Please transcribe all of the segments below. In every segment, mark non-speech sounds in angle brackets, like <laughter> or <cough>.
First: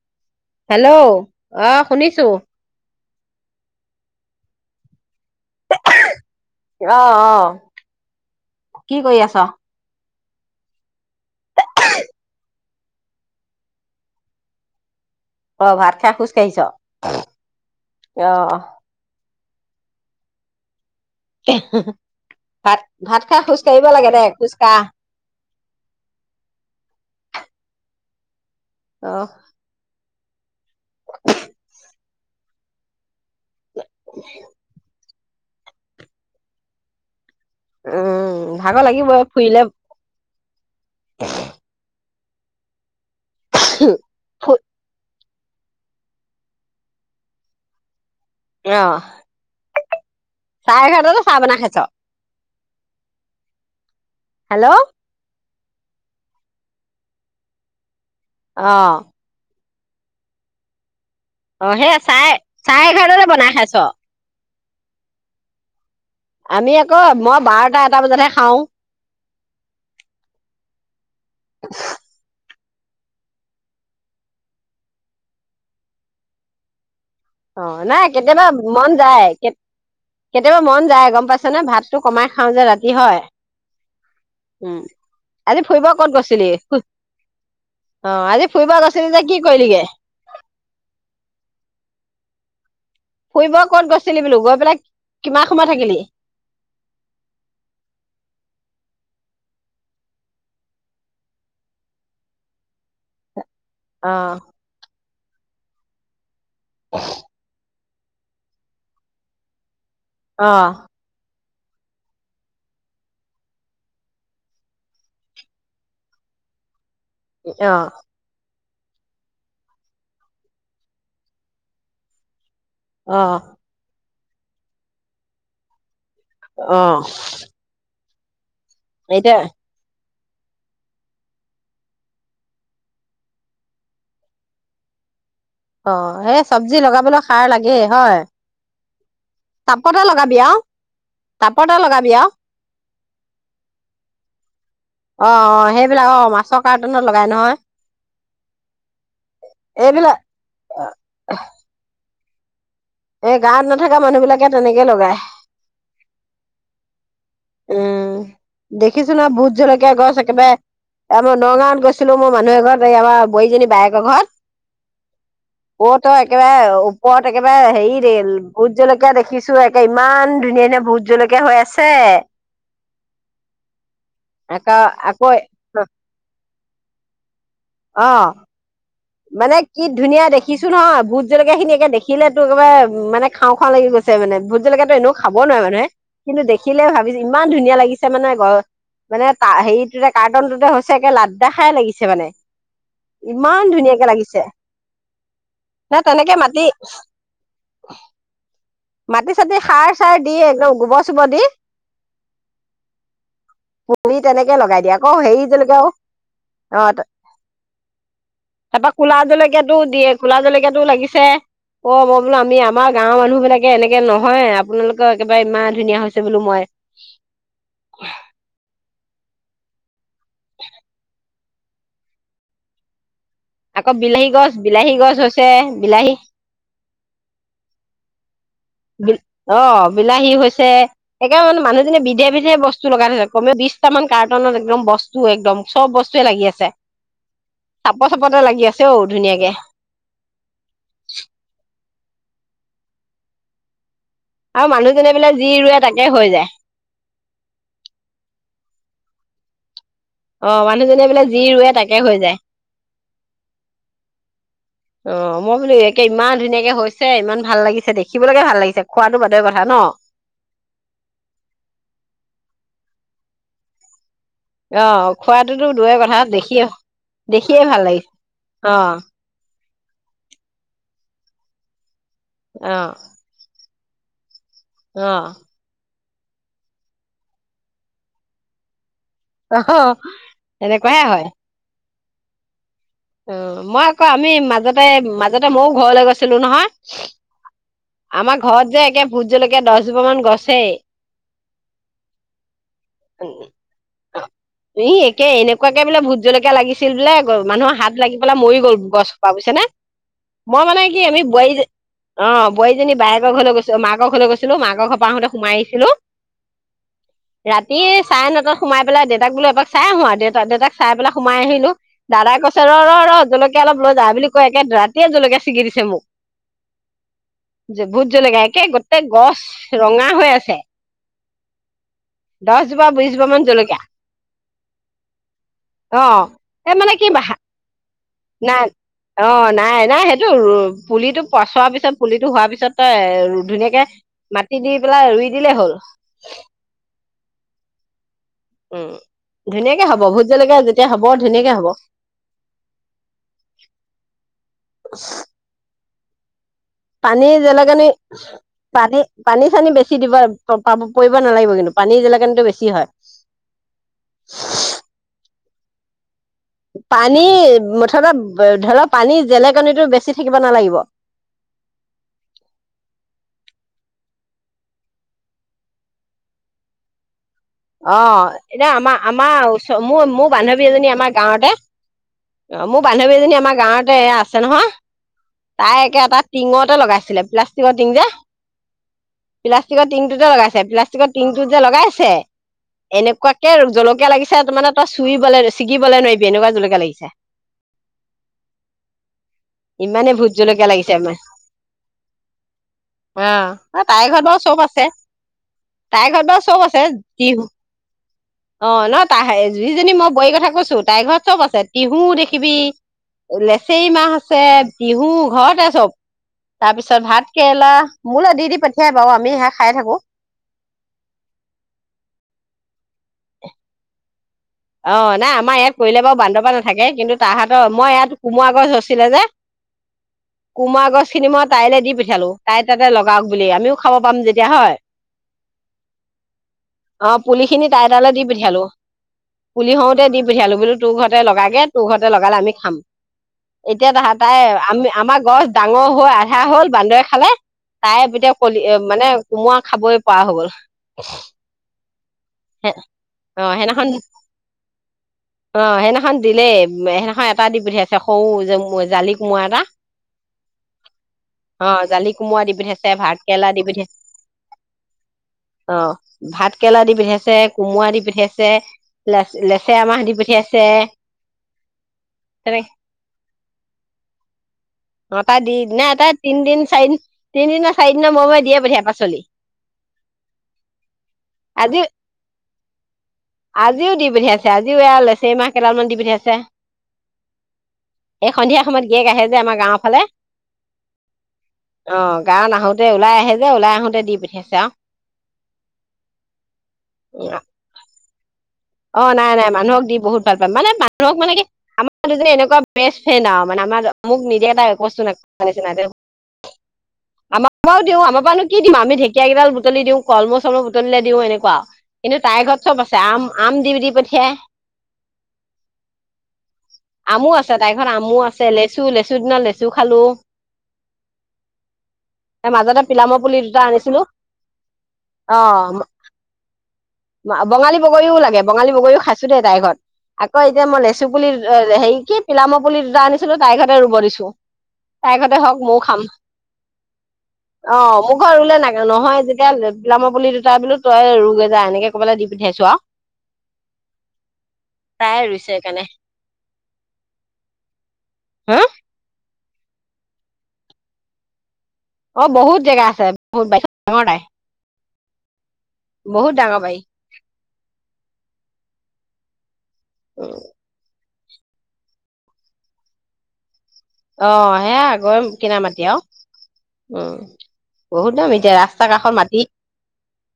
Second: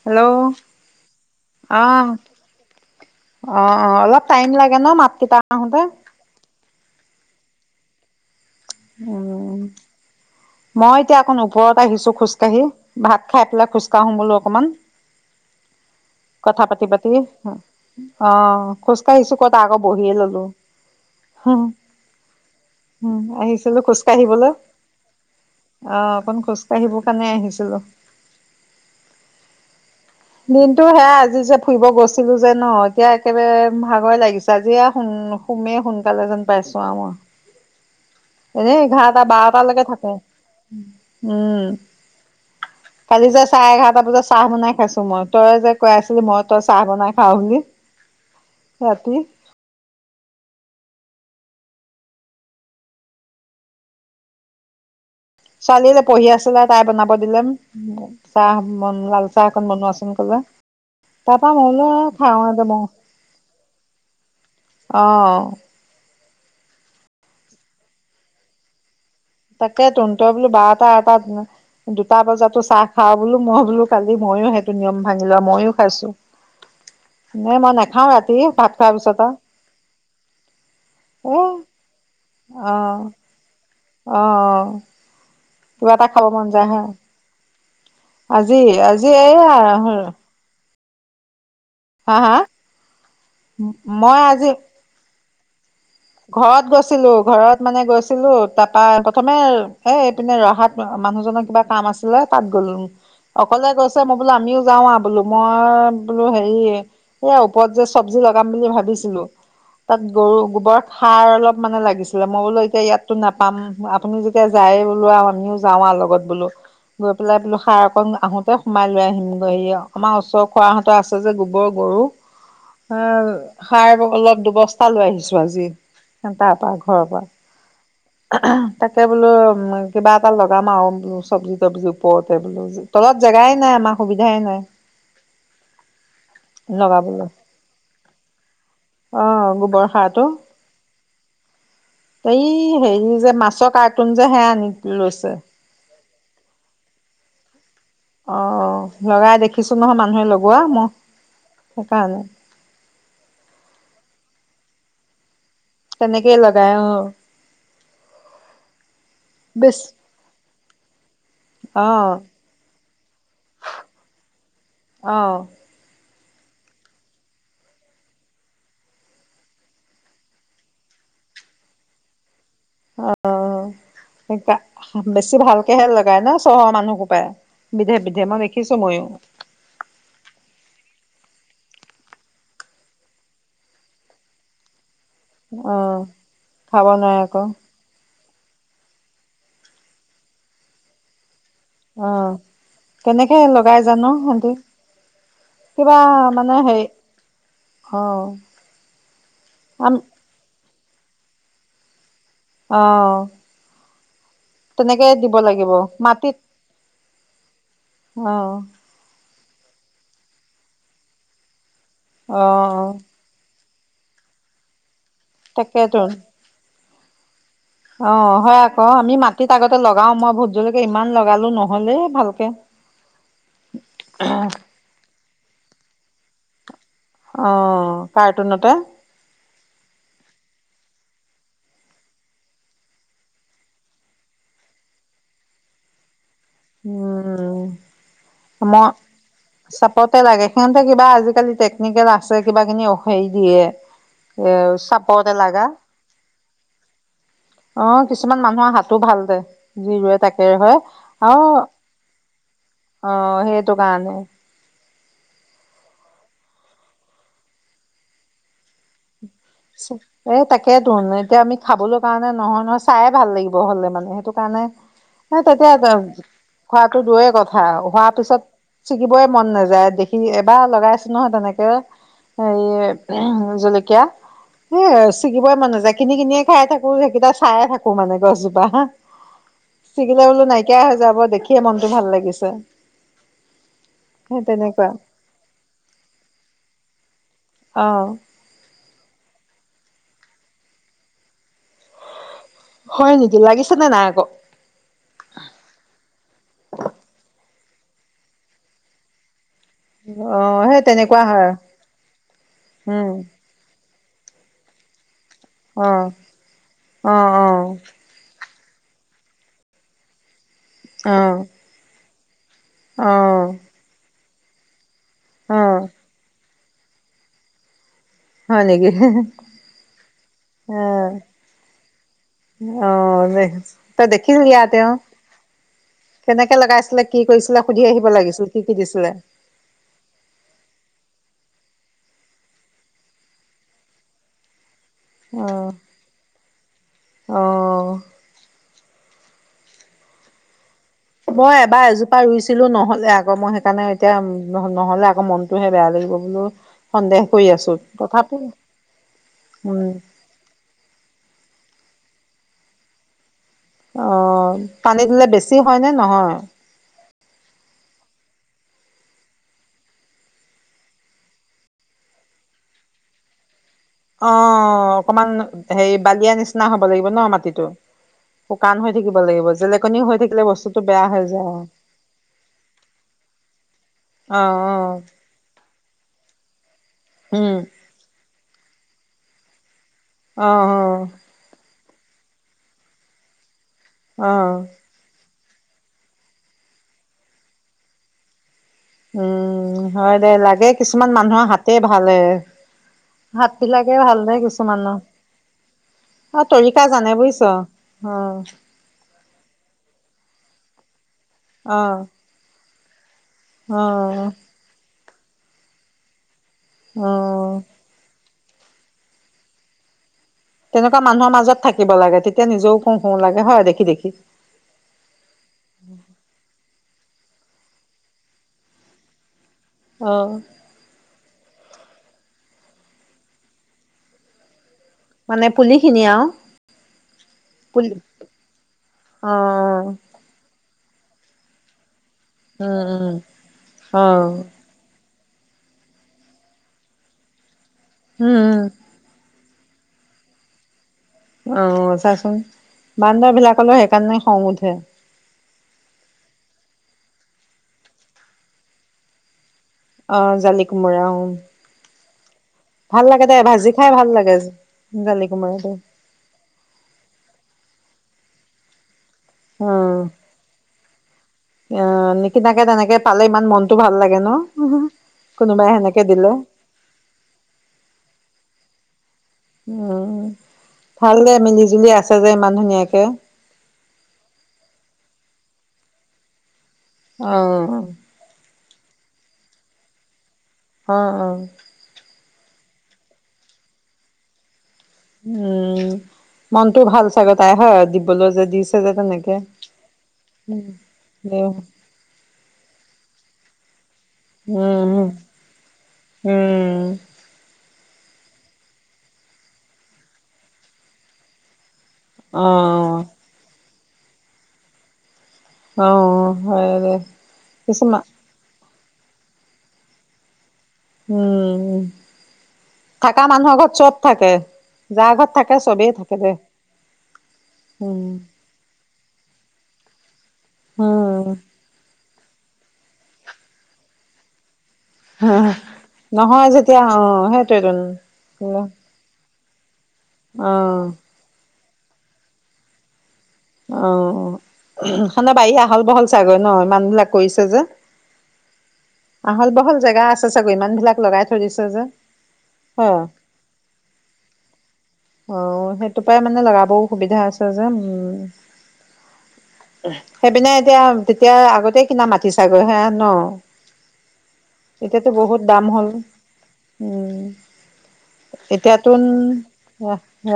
অ hello অ শুনিছো অ অ অলপ টাইম লাগে ন মাত। তে তাপা আহোঁতে। অ অ কি কৰি আছ। মই এতিয়া আকৌ ওপৰত আহিছো খোজকাঢ়ি। ভাত খাই পেলাই খোজকাঢ়োম বোলো অকণমান। অ ভাত খাই খোজ কাঢ়িছ? কথা পাতি পাতি অ খোজকাঢ়িছো। কত আকৌ বহিয়ে ললো। হম এহো হোভাত ভাত খাই সুস্থ ছিলো খোজকাঢ়িবলৈ অ অকন খোজকাাঢ়িব কাৰণে আহিছিলো। আহ দিনতটো সেয়া আজি যে ফুৰিব গৈছো। ছিলো যে ন এতিয়া। একেবাৰে ভাগৰে লাগিছে আজি আউ সোমেই সোনকালে যেন পাইছো মই উম এনে ভাগৰ লাগিবই এঘাৰটা ফুৰিলে বাৰটালৈকে থাকে। উম কালি যে চাৰে এঘাৰটা বজাত চাহ ফু বনাই খাইছো মই তই যে কৈ আছিলি মই তই চাহ বনাই খাও বুলি। অ ৰাতি চাহ খৰতো চা বনাই খাইচ। হেল্ল' ছোৱালী পঢ়ি আছিলে তাই বনাব দিলেম। চাহ মন লাল চাহ। খন বনোৱা চোন ক'বা। অ সেয়া চাহ চাহ এঘাৰৰে বনাই খাইছো। ছ আহঁ আমি আকৌ মই বাৰটা এটা বজাতহে খাওঁ। তাকে ত তই বোলো বাৰটা এটা দুটা বজাতো। চাহ খাওঁ বোলো মই বোলো কালি ময়ো সেইটো নিয়ম ভাঙি লোৱা মইো খাইছো। নে অ মই নাখাও নাই ৰাতি কেতিয়াবা ভাত মন খোৱাৰ পিছত যায় আও কেত কেতিয়াবা মন যায় গম এ পাইছনে ভাতটো কমাই খাও যে ৰাতি হয় অ--হ উম আজি ফুৰিব ক'ত গৈছিলি অ আজি ফুৰিব গৈছিলি আজি যে কি এইয়া কৰিলিগে হা হা ফুৰিব ক'ত মই গৈছিলি বোলো আজি গৈ পেলাই কিমান সময় থাকিলি ঘৰত গৈছিলো ঘৰত মানে গৈছিলো তাত প্ৰথমে এইপিনে ৰহাত মানুহজনৰ কিবা কাম আছিলে তাত গলোং অকলে গৈছে অ মই বোলো আমি যাওঁ আও বোলো মই বোলো হে সেইয়ে এয়া ওপৰত যে চবজি লগাম বুলি ভাবিছিলো তাত গৰু অ গোবৰ অলপ মানে লাগিছিলে মই বোলো এতিয়া ইয়াততো নাপাম আপুনি যেতিয়া যায় বোলো আৰু আমিও যাওঁ আৰু লগত বোলো গৈ পেলাই বোলো অ সাৰ কৰিম আহোঁতে সোমাই লৈ আহিম গৈ হেৰি অ আমাৰ ওচৰৰ খোৱাহঁতৰ আছে যে গোবৰ গৰু অ সাৰ আৰু অলপ দুবস্থা লৈ আহিছো আজি তা পা অ ঘৰৰ পৰা অ তাকে বোলো এতিয়া উ কিবা এটা লগাম আৰু বলো চবজি তবজি ওপৰতে বোলো তলত জেগাই নাই আমাৰ সুবিধাই নাই অ সেই চবজি লগাবলৈ সাৰ লাগেই হয় অ গোবৰ তাপতে সাৰটো লগাবি আও টাপতে লগাবি আও এই হেয়ি যে মাছৰ কাৰ্টুন যে হেয়া আনিম অ অ সেইবিলাক অ মাছৰ কাৰ্টনত লগাই নহয় অ লগাই দেখিছো নহয় এইবিলাক মানুহে লগোৱা ম সেইকাৰণে এ গাঁৱত নাথকা মানুহ বিলাকে তেনেকে লগায় তেনেকেই লগাই অ উম দেখিছো নহয় ভোট বেছ জলকীয়া গছ একেবাৰে মই নগাঁৱত অ গৈছিলো মই মানুহ এঘৰত এই আমাৰ বোৱাৰীজনী বায়েকৰ ঘৰত অ কত ত একেবাৰে ওপৰত একেবাৰে হেৰি ৰেল ভোট জলকীয়া দেখিছো একে ইমান ধুনীয়া ধুনীয়া ভোট জলকীয়া হৈ আছে অ আকৌ আকৌ বেছি ভালকেহে লগায় ন চহৰৰ মানুহ সোপায় বিধে অ বিধে মই দেখিছো ময়ো মানে কি ধুনীয়া দেখিছো নহয় ভোট জলকীয়া খিনি একে দেখিলে তো একেবাৰে মানে খাওঁ খাওঁ লাগি গৈছে মানে ভোট জলকীয়াটো এনেও খাব নোৱাৰে মানুহে অ কিন্তু দেখিলে খাব ভাবিছ নোৱাৰে আকৌ, ইমান ধুনীয়া লাগিছে মানে গ মানে তা হেৰিটোতে কাৰ্টনটোতে হৈছে একে লাড দেখাই লাগিছে মানে ইমান ধুনীয়া অ হব কিবা তেনেকে মানে মাটি সেই অ মাটি চাতি সাৰ আম চাৰ দিয়ে গুবৰ চোবৰ দি অহ ভৰিত তেনেকে লগাই দিয়ে আকৌ হেৰি জলকীয়াও মাটিত অ অ' তাৰাপা কোলা জলকীয়াটো দিয়ে কোলা জলকীয়াটো লাগিছে অ মই বোলো অ' অ, আমি আমাৰ গাঁৱৰ মানুহ বিলাকে এনেকে নহয় আপোনালোক একেবাৰে ইমান ধুনীয়া তাকেতো হৈছে বোলো মই <inaudible> অ হয় আকৌ আমি মাটিত আগতে লগ ও মই ভোটজলকীয়া ইমান লগা লগালো নহ'লে ভালকে আকৌ বিলাহী গছ বিলাহী গছ হৈ ছে বিলাহী অ পাই বি অ বিলাহী হৈছে একে মানে মানুহজনে বিধে বিধে বস্তু লগাই থৈছে কমে বিশটা মান কাৰ্টনত একদম বস্তু একদম চব বস্তুৱে লাগি আছে চাপৰ চাপৰতে লাগি উম আছে মই ঔ ধুনীয়াকে চাপতে লাগে সিহঁতে কিবা আজিকালি টেক এনেকে লাগছে কিবা কিনি সেৰি দিয়ে এ আৰু মানুহজনে বোলে চাপৰতে যি লগা ৰুৱে তাকে হৈ যায়। অহ কিছুমান মানুহৰ হাতো ভাল দে যি ৰৱে অ তাকে হয় মানুহজনে বোলে যি ৰুৱে তাকে হৈ যায় অ সেইটো কাৰণে অ মই বোলো একে ইমান ধুনীয়াকে হৈছে ইমান ভাল লাগিছে দেখিবলৈকে ভাল লাগিছে খোৱাটো বা এ, তাকে ধৰণ এতিয়া আমি খাবলৈ কাৰণে নহয় নহয় চাইে ভাল লাগিব। হলে মানে সেইটো। অ হে খোৱাটোতো তেতিয়া দূৰে কথা দেখিয়ে খোৱাতো দূৰৰ দেখিয়ে কথা ভাল হোৱাৰ লাগিছে পিছত অ ছিগিবই মন নাযায় দেখি এবাৰ লগাই। নহয় তেনেকে। অ এইয়ে। <unintelligible> এ অ ছিঙিবই মান নাযায় । কিনি কিনিয়ে খাই থাকো, সেইকেইটা চাইে থাকো মানে গছজোপা হা। অ ছিগিলে বোলো নাইকিয়া হৈ এনেকুৱাহে যাব হয় দেখিয়ে মন। ভাল লাগিছে। অ, মই আকৌ আমি সেই মাজতে তেনেকুৱা মাজতে মইও ঘৰলৈ গৈছিলো নহয়। অ আমাৰ ঘৰত যে, একে ভোজ জলৈকে দহ। জোপামান গছে। হয় নেকি লাগিছে নে নাই আকৌ? উম, একে এনেকুৱাকে বোলে ভোত জলকীয়া লাগিছিল বোলে মানুহৰ হাত। লাগি পেলাই মৰি গ'ল গছোপা বুজছে নে। অ মই মানে সেই কি তেনেকুৱা ইনেই হয় বোৱাৰী অ বোৱাৰীজনী উম বায়েকৰ ঘৰলৈ গৈছো মাক। ঘৰলে গৈছিলোঁ, মাক ঘৰ পৰা আহোতে। সোমাই আহিছিলো অ অ অ ৰাতি চাৰে নটা সোমাইেলাই দেতাক বোলো এাকাই আহো আৰু দেউা দেউাক। চাই পেলাই অ সোমাই আহিলো। দাদাই কৈছে। অ ৰহ, জলকীয়া অলপ ল যা বুলি। একে ড্ৰাত <unintelligible> তেতিয়া জলকীয়া অ ছিগি দিছে মোক। ভোট জলকীয়া একে হয় নেকি গোটেই গছ ৰঙা হৈ আছে! অ দহ জোপা অ বিশ জোপা মান দে জলকীয়া তই দেখিলি আ তেওঁ অ কেনেকে এই মানে লগাইছিলে কি বাহা।। কৰিছিলে সুধি আহিব লাগিছিল কি নাই, কি দিছিলে অ নাই নাই সেইটো পুলি। পুলিটো পচোৱাৰ পিছত পুলিটো হোৱাৰ পিছত ধুনীয়াকে মাটি দি। পেলাই ৰুই দিলেই হ'ল। অঁ। উম, ধুনীয়াকে হ'ব ভুত জলেকীয়া। মই এবাৰ এজোপা ৰুইছিলো নহলে আকৌ মই সেইকাৰণে এতিয়া নহলে আকৌ মনতটোহে বেয়া লাগিল। <inaudible> পানী যেলেকানি পানী পানী চানী উম বেছি দিব পাব পৰিব নালাগিব কিন্তু। পানী জলে কিন্তু বেছি হয় অ পানী দিলে বেছি বেছি হয় নে নহয় পানী মুঠতে ধৰ পানী জেলেকণীটো বেছি থাকিব নালাগিব অ অকমান হেৰি বালিয়া নিচিনা হব লাগিব ন মাটিত অ এতিয়া আমাৰ আমাৰ ওচ জেলেকনি মোৰ হৈ মোৰ থাকিলে বান্ধৱী বস্তুটো এজনী বেয়া আমাৰ হৈ গাঁৱতে যায় অ মোৰ বান্ধৱী এজনী আমাৰ গাঁৱতে অ অ আছে নহয় তাই একে এটা টিঙতে লগাইছিলে উম প্লাষ্টিকৰ টিং যে পিলাচ ।প্লাষ্টিকৰ টিংটো ত অ লগাইছে প্লাষ্টিকৰ টিং টটোত যে লগাই হে এনেকুৱাকে আৰু জলকীয়া অ অ লাগিছে ত মানে ত চুই বলে ছিকিবলে নোৱাৰিবি এনেকুৱা জলকীয়া লাগিছে উম ইমানে হয় দে ভূত লাগে জলকীয়া লাগিছে কিছুমান মানে মানুহৰ হাতে ভালে হাত অ বিলাকে তাইৰ ভাল ঘৰত দে বাৰু চব আছে কিছুমানৰ তাইৰ ঘৰত বাৰু চব তৰিকা আছে জান নাই বুজিছ তিহু অ অ ন তাহে যিজনী মই বোৱাৰি কথা কৈছো তাইৰ ঘৰত চব আছে অ তিহু দেখিবি অ লেচেৰি মাহ আছে বিহু ঘৰতে চব তাৰ পিছত অ ভাত কেৰেলা মূল আদিত পঠিয়াই বাৰু আমি স খাই থাকো তেনেকুৱা মানুহৰ মাজত থাকিব লাগে তেতিয়া নিজেও কো শুওঁ লাগে হয় দেখি দেখি অ নাই আমাৰ ইয়াত কৰিলে বাৰু বান্ধ বা থাকে কিন্তু তাহাঁতৰ মই ইয়াত কোমোৰা গছ আছিলে যে অ কোমৰা গছ খিনি মই তাইলে দি প পঠিয়ালো খালো তাই তাতে লগাওক বুলি আমিও খাব পাম যেতিয়া হয় মানে পুলি খিনি আৰু আহ পুলি খিনি তাই তালৈ দি পঠিয়ালো অ পুলি হওঁতে দি পঠালো বো তোৰ ঘৰতে লগাগে তোৰ ঘৰতে লগালে আমি খাম উম উম এতিয়া ত তাই অ', আমি আমাক গছ ডাঙৰ হৈ আধা হ'ল বান্দৰে খালে তাই বিতে উম, কলি এ মানে কোমোৱা খাবই প হ' গল অ চাচোন বান্দৰ অ বিলাকলৈও সেইদিনাখন সেইকাৰণে খং উঠে অ সেইদিনাখন দিলেই সেইদিনাখন এটা দি পঠিয়াইছে সৰু যে জালি কোমৰা এটা অ জালিকুমোৰা অ কোমোৰা দি পিঠাইছে ভাত কেৰেলা দি পিঠাইছে লাগে জালি কোমোৰাটো। অ ভাত কেৰেলা দি পিঠাইছে কোমৰা দি পিঠা কি আছে অ অ নিকিনাকে তেনেকে পালে ইমান মনটো ভাল লাগে ন অ তাই দি কোনোবাই নাই সেনেকে তাই দিলে তিনদিন চাৰিদিন তিনিদিনৰ চাৰিদিনৰ মূৰে মূৰে দিয়ে পঠিয়াই পাচলি উ ভাল যে মিলি আজি জুলি আছে যে ইমান ধুনীয়াকে আজিও দি পঠিয়াইছে আজিও এইয়া লেছেই মাহ কেইদালমান দি পঠিয়াইছে অহ সমত গিয়েক আহে যে আমাৰ গাঁৱৰ ফালে অঁ অঁ অ গাঁৱত আহোতে ওলাই আহে যে ওলাই আহোঁতে দি পঠাইছে আৰু উম মনটো ভাল চাগে তাই হয় বল যি অ নাই নাই মানুহক দি বহুত ভাল পায় মানে মানুহক মানে কি উম, আমাৰ দুজনী এনেকুৱা বেষ্ট ফ্ৰেড আও মানে আমাৰ মোক নিদিয়া এটা একো বস্তু উম, নিচিনা দেও উম। আমাৰ পাও দিওঁ আমাৰ পা নো কি দিম আ আমি ধেকীয়া কেইডাল বুটলি দিওঁ কলমৌ চলমৌ বুটলিলে দিওঁ এনেকুৱা কিন্তু তাইৰ ঘৰত চব অ', আছে আম দি বি দি পঠিয়াই অ হয়ে দে আমো আছে তাইৰ ঘৰত কিছমান আমো আছে লেচু লেচু দিনত লেচু খালো উম মাজতে পিলামৰ থকা পুলি দুটা মানুহৰ ঘৰত আনিছিলো চব থাকে যাৰ ঘৰত থাকে অ চবেই থাকে দে বঙালী উম, বগৰীও লাগে বঙালী বগৰীও খাইছো দেই তাইৰ ঘৰত আকৌ এতিয়া মই লেচু উম। পুলি হেৰি কি পিলাম পুলি দুটা আনিছিলো তাইৰ ঘৰতে ৰুব দিছো তাইৰ ঘৰতে হওক মৱো খাম নহয় যেতিয়া অ', অ সেইটোৱেইটোন মোৰ ঘৰ ৰুলে অ', নাগা নহয় যে <unintelligible> পিলামৰ পুলি দুটা বোলো তই ৰোগে যা এনেকে কৈ পেলাই দি পঠিয়াইছো আও অ সন ৰুইছে বাৰি আহল সেইকাৰণে বহল চাগৈ ন ইমান বিলাক কৰিছে যে হা আহল বহল জেগা আছে চাগৈ ইমান বিলাক লগাই থৈ দিছে যে অ বহুত জেগা হয়। আছে বহুত বাৰিখন ডাঙৰ দাই অ সেইটো পৰাই মানে লগাবও সুবিধা আছে যে উম। উম সেইপিনে এতিয়া তেতিয়া আগতে কিনা মাতি চাগৈ হে ন? অ সেয়া এতিয়াতো গৈ বহুত কিনা দাম মাটি হ'ল আও, উম বহুত দাম এতিয়া ৰাস্তা এতিয়াতোন কাষত মাটি।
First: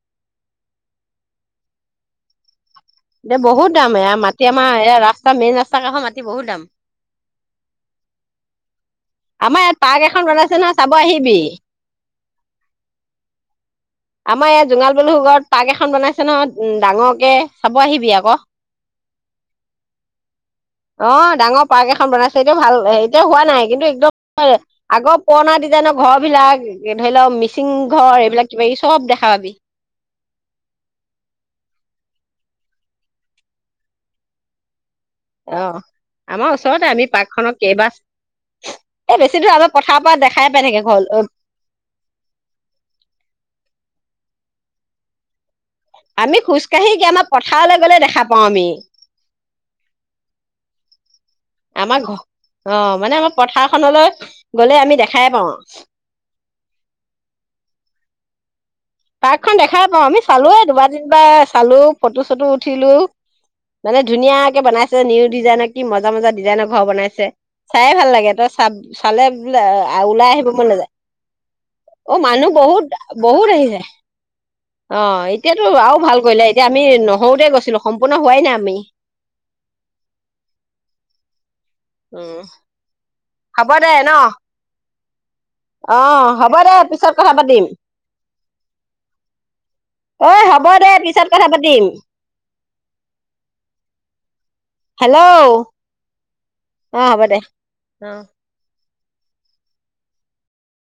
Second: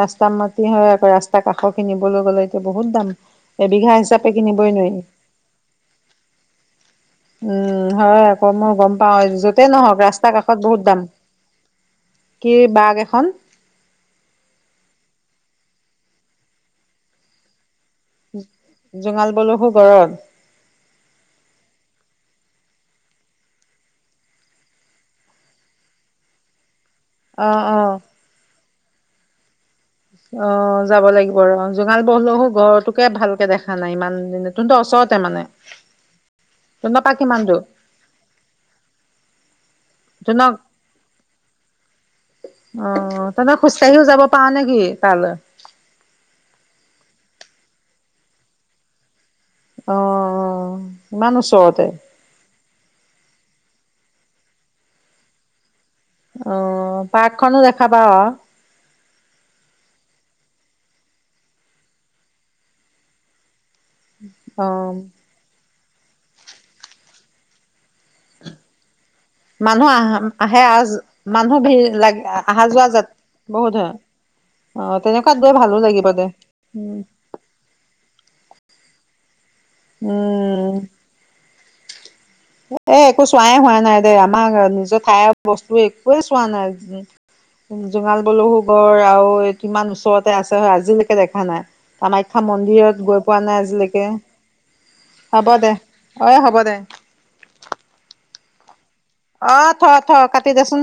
ৰাস্তা মাটি হয় আকৌ ৰাস্তা কাষ খিনিবলৈ গ'লে বহুত দাম। এতিয়া বহুত দাম এবিঘা এয়া হিচাপে মাটি আমাৰ কিনিবই এয়া নোৱাৰি। ৰাস্তা মেইন ৰাস্তা কাষৰ মাটি বহুত দাম উম হয় আক মই গম পাওঁ য'তে আমাৰ ইয়াত নহওক পাৰ্ক এখন ৰাস্তাৰ কাষত বনাইছে নহয় বহুত চাব দাম আহিবি। কি বাঘ এখন? আমাৰ ইয়াত জোঙাল বলু ঘৰত পাৰ্ক এখন বনাইছে ন উ ডাঙৰকে। চাব আহিবি আক। অ জোঙাল বলহু গড়ত ডাঙৰ পাৰ্ক এখন বনাইছ। সেইটো ভাল এতিয়া হোৱা নাই, কিন্তু একদম আগৰ পুৰণা ডিজাইনৰ ঘৰ বিলাক। ধৰি লওক অ মিচিং অ ঘৰ এইবিলাক কিবা চব দেখা পাবি। অ যাব লাগিব ৰ জোঙাল বহলহো গৰটোকে ভালকে দেখা নাই ইমান দিনে। <unintelligible> ওচৰত অ আমাৰ ওচৰতে আমি পৰা পাৰ্ক কিমান খনৰ দূৰ কেইবা এ বেছি দূৰ আগত তনক আহ তনক খোজ কঢ়িও যাব পাৱ নেকি তালে? আমি খোজকাাঢ়ি কি আমাৰ পথাৰলে গলে দেখা পাও আমি। আহ ইমান ওচৰতে? আমাৰ ঘৰ অ মানে আমাৰ পথাৰখনলৈ গ'লে আমি দেখাই পাওঁ। অ পাৰ্কখনো দেখাবা অ? পাৰ্কখন দেখাই পাওঁ আমি চালোয়ে দুবাৰ তিনিবাৰ চালো ফটো চটো উঠিলো। মানে ধুনীয়াকে অ বনাইছে নিউ ডিজাইন মজা মজা ডিজাইনৰ ঘৰ বনাইছে। চাই ভাল লাগে তই চাব চালে বোলে মানুহ আহ ওলাই আহিব আহে মন আহ নাযায়। মানুহ ভিৰ অ লাগ মানুহ অহা বহুত যোৱা যাত বহুত আহিছে। হয় অ তেনেকুৱাত গৈ এতিয়াতো ভালো আৰু লাগিব ভাল দে কৰিলে। এতিয়া আমি উম নহওতে গৈছিলো সম্পূৰ্ণ হোৱাই নাই আমি। উম অঁ। এ একো চোৱাইে হোৱা নাই দে। আমাৰ নিজৰ ঠাইৰ বস্তু অ একোৱেই চোৱা হ'ব দে নাই, পিছত কথা পাতিম জোঙাল বলহু গড় আৰু কিমান ঐ ওচৰতে আছে হ'ব হয় দে আজিলৈকে পিছত দেখা কথা নাই। পাতিম কামাখ্যা মন্দিৰত গৈ পোৱা নাই আজিলৈকে। হ'ব হেল্ল'? দে অ হ'ব দে। অহ। অ থ থ কাটি দেচোন।